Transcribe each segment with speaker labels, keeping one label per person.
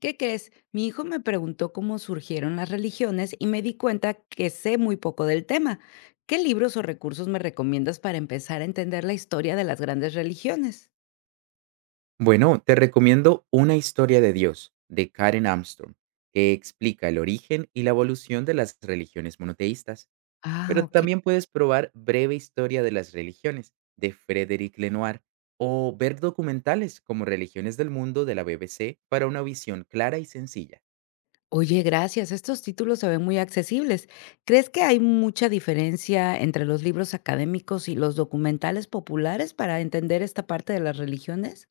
Speaker 1: ¿Qué crees? Mi hijo me preguntó cómo surgieron las religiones y me di cuenta que sé muy poco del tema. ¿Qué libros o recursos me recomiendas para empezar a entender la historia de las grandes religiones?
Speaker 2: Bueno, te recomiendo Una historia de Dios, de Karen Armstrong, que explica el origen y la evolución de las religiones monoteístas.
Speaker 1: Ah,
Speaker 2: Pero
Speaker 1: ok.
Speaker 2: también puedes probar Breve Historia de las Religiones, de Frédéric Lenoir, o ver documentales como Religiones del Mundo de la BBC para una visión clara y sencilla.
Speaker 1: Oye, gracias. Estos títulos se ven muy accesibles. ¿Crees que hay mucha diferencia entre los libros académicos y los documentales populares para entender esta parte de las religiones?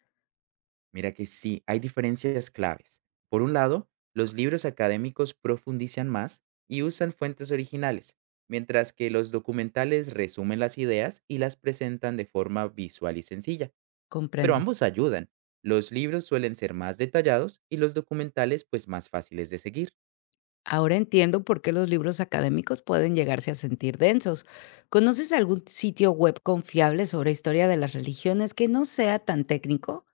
Speaker 2: Mira que sí, hay diferencias claves. Por un lado, los libros académicos profundizan más y usan fuentes originales, mientras que los documentales resumen las ideas y las presentan de forma visual y sencilla, pero
Speaker 1: Comprendo.
Speaker 2: ambos ayudan. Los libros suelen ser más detallados y los documentales pues más fáciles de seguir.
Speaker 1: Ahora entiendo por qué los libros académicos pueden llegarse a sentir densos. ¿Conoces algún sitio web confiable sobre historia de las religiones que no sea tan técnico?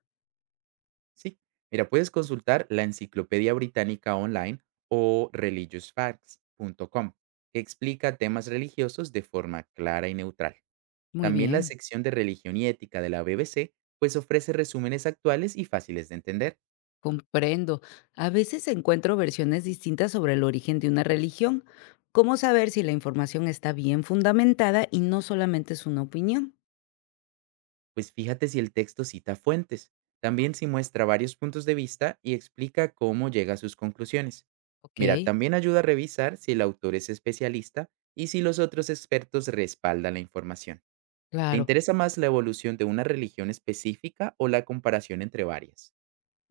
Speaker 2: Sí, mira, puedes consultar la Enciclopedia Británica online o religiousfacts.com, que explica temas religiosos de forma clara y neutral.
Speaker 1: Muy
Speaker 2: También la
Speaker 1: bien,
Speaker 2: sección de religión y ética de la BBC, pues ofrece resúmenes actuales y fáciles de entender,
Speaker 1: comprendo. A veces encuentro versiones distintas sobre el origen de una religión. ¿Cómo saber si la información está bien fundamentada y no solamente es una opinión?
Speaker 2: pues fíjate si el texto cita fuentes, también si muestra varios puntos de vista y explica cómo llega a sus conclusiones.
Speaker 1: Ok,
Speaker 2: Mira, también ayuda a revisar si el autor es especialista y si los otros expertos respaldan la información. ¿Te
Speaker 1: claro.
Speaker 2: interesa más la evolución de una religión específica o la comparación entre varias?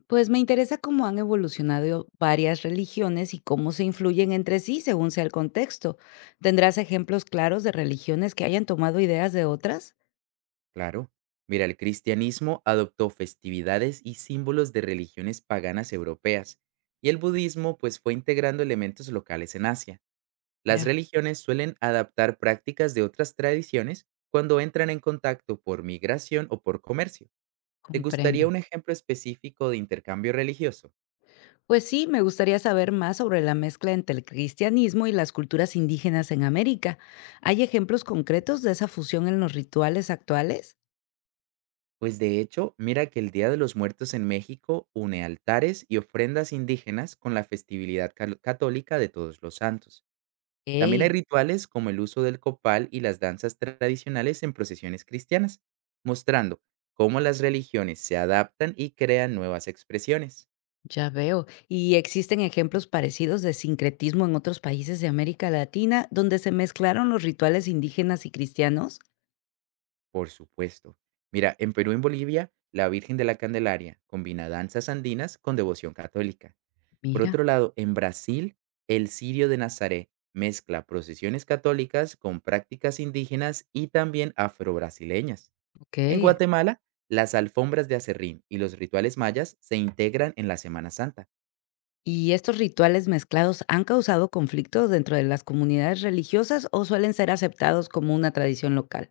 Speaker 1: Pues me interesa cómo han evolucionado varias religiones y cómo se influyen entre sí según sea el contexto. ¿Tendrás ejemplos claros de religiones que hayan tomado ideas de otras?
Speaker 2: Claro. Mira, el cristianismo adoptó festividades y símbolos de religiones paganas europeas, y el budismo pues fue integrando elementos locales en Asia. Las
Speaker 1: Mira,
Speaker 2: religiones suelen adaptar prácticas de otras tradiciones cuando entran en contacto por migración o por comercio. ¿Te gustaría
Speaker 1: comprendo.
Speaker 2: un ejemplo específico de intercambio religioso?
Speaker 1: Pues sí, me gustaría saber más sobre la mezcla entre el cristianismo y las culturas indígenas en América. ¿Hay ejemplos concretos de esa fusión en los rituales actuales?
Speaker 2: Pues de hecho, mira que el Día de los Muertos en México une altares y ofrendas indígenas con la festividad católica de Todos los Santos. También hay rituales como el uso del copal y las danzas tradicionales en procesiones cristianas, mostrando cómo las religiones se adaptan y crean nuevas expresiones.
Speaker 1: Ya veo. ¿Y existen ejemplos parecidos de sincretismo en otros países de América Latina donde se mezclaron los rituales indígenas y cristianos?
Speaker 2: Por supuesto. Mira, en Perú y en Bolivia, la Virgen de la Candelaria combina danzas andinas con devoción católica. Por otro
Speaker 1: Mira,
Speaker 2: lado, en Brasil, el Sirio de Nazaret mezcla procesiones católicas con prácticas indígenas y también afrobrasileñas.
Speaker 1: ok.
Speaker 2: En Guatemala, las alfombras de acerrín y los rituales mayas se integran en la Semana Santa,
Speaker 1: ¿Y estos rituales mezclados han causado conflictos dentro de las comunidades religiosas o suelen ser aceptados como una tradición local?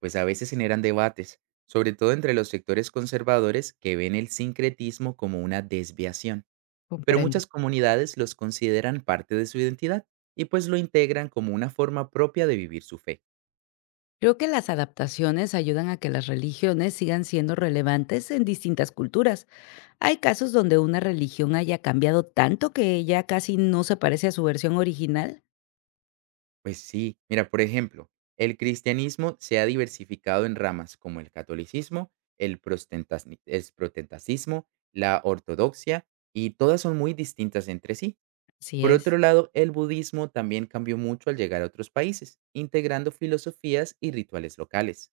Speaker 2: pues a veces generan debates, sobre todo entre los sectores conservadores que ven el sincretismo como una desviación, pero
Speaker 1: Comprendo.
Speaker 2: muchas comunidades los consideran parte de su identidad y pues lo integran como una forma propia de vivir su fe.
Speaker 1: Creo que las adaptaciones ayudan a que las religiones sigan siendo relevantes en distintas culturas. Hay casos donde una religión haya cambiado tanto que ya casi no se parece a su versión original.
Speaker 2: Pues sí, mira, por ejemplo, el cristianismo se ha diversificado en ramas como el catolicismo, el protestantismo, la ortodoxia, y todas son muy distintas entre sí.
Speaker 1: Así
Speaker 2: Por otro
Speaker 1: es.
Speaker 2: lado, el budismo también cambió mucho al llegar a otros países, integrando filosofías y rituales locales.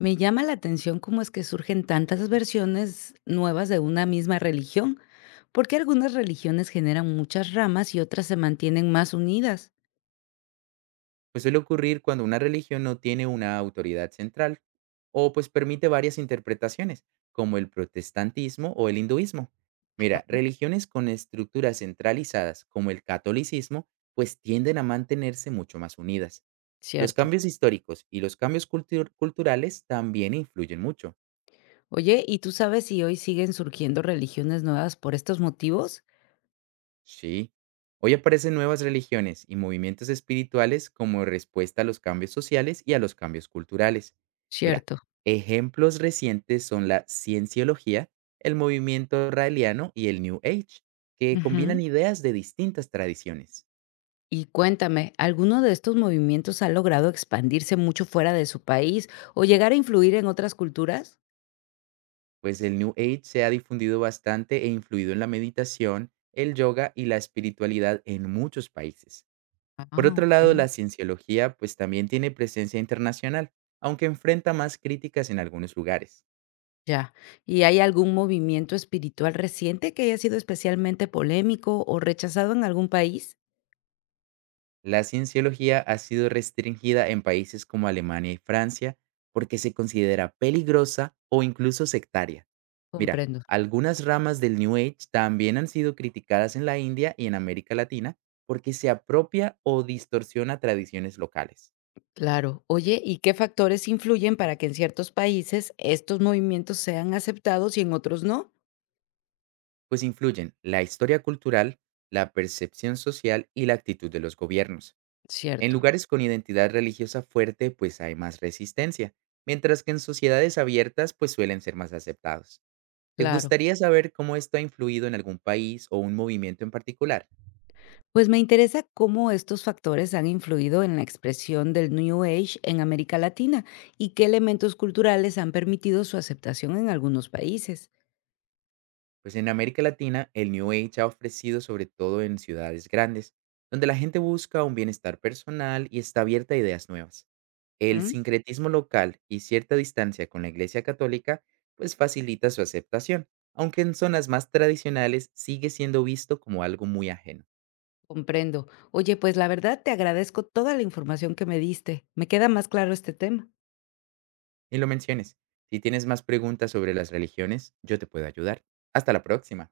Speaker 1: Me llama la atención cómo es que surgen tantas versiones nuevas de una misma religión, porque algunas religiones generan muchas ramas y otras se mantienen más unidas.
Speaker 2: Pues suele ocurrir cuando una religión no tiene una autoridad central o pues permite varias interpretaciones, como el protestantismo o el hinduismo. Mira,
Speaker 1: Ah,
Speaker 2: religiones con estructuras centralizadas como el catolicismo, pues tienden a mantenerse mucho más unidas. Los
Speaker 1: cierto.
Speaker 2: cambios históricos y los cambios culturales también influyen mucho.
Speaker 1: Oye, ¿y tú sabes si hoy siguen surgiendo religiones nuevas por estos motivos?
Speaker 2: Sí. Hoy aparecen nuevas religiones y movimientos espirituales como respuesta a los cambios sociales y a los cambios culturales. Mira,
Speaker 1: Cierto.
Speaker 2: ejemplos recientes son la cienciología, el movimiento raeliano y el New Age, que combinan
Speaker 1: Ujú.
Speaker 2: ideas de distintas tradiciones.
Speaker 1: Y cuéntame, ¿alguno de estos movimientos ha logrado expandirse mucho fuera de su país o llegar a influir en otras culturas?
Speaker 2: Pues el New Age se ha difundido bastante e influido en la meditación, el yoga y la espiritualidad en muchos países. Por
Speaker 1: Ah,
Speaker 2: otro lado, la
Speaker 1: ok.
Speaker 2: cienciología pues también tiene presencia internacional, aunque enfrenta más críticas en algunos lugares.
Speaker 1: Ya. ¿Y hay algún movimiento espiritual reciente que haya sido especialmente polémico o rechazado en algún país?
Speaker 2: La cienciología ha sido restringida en países como Alemania y Francia porque se considera peligrosa o incluso sectaria. Mira,
Speaker 1: Comprendo.
Speaker 2: algunas ramas del New Age también han sido criticadas en la India y en América Latina porque se apropia o distorsiona tradiciones locales,
Speaker 1: Claro. Oye, ¿y qué factores influyen para que en ciertos países estos movimientos sean aceptados y en otros no?
Speaker 2: pues influyen la historia cultural, la percepción social y la actitud de los gobiernos. En
Speaker 1: Cierto,
Speaker 2: lugares con identidad religiosa fuerte, pues hay más resistencia, mientras que en sociedades abiertas, pues suelen ser más aceptados. ¿Te
Speaker 1: claro.
Speaker 2: gustaría saber cómo esto ha influido en algún país o un movimiento en particular?
Speaker 1: Pues me interesa cómo estos factores han influido en la expresión del New Age en América Latina y qué elementos culturales han permitido su aceptación en algunos países.
Speaker 2: Pues en América Latina, el New Age ha ofrecido sobre todo en ciudades grandes, donde la gente busca un bienestar personal y está abierta a ideas nuevas. El sincretismo local y cierta distancia con la Iglesia Católica, pues facilita su aceptación, aunque en zonas más tradicionales sigue siendo visto como algo muy ajeno.
Speaker 1: Comprendo. Oye, pues la verdad te agradezco toda la información que me diste. Me queda más claro este tema.
Speaker 2: Y lo menciones. Si tienes más preguntas sobre las religiones, yo te puedo ayudar. Hasta la próxima.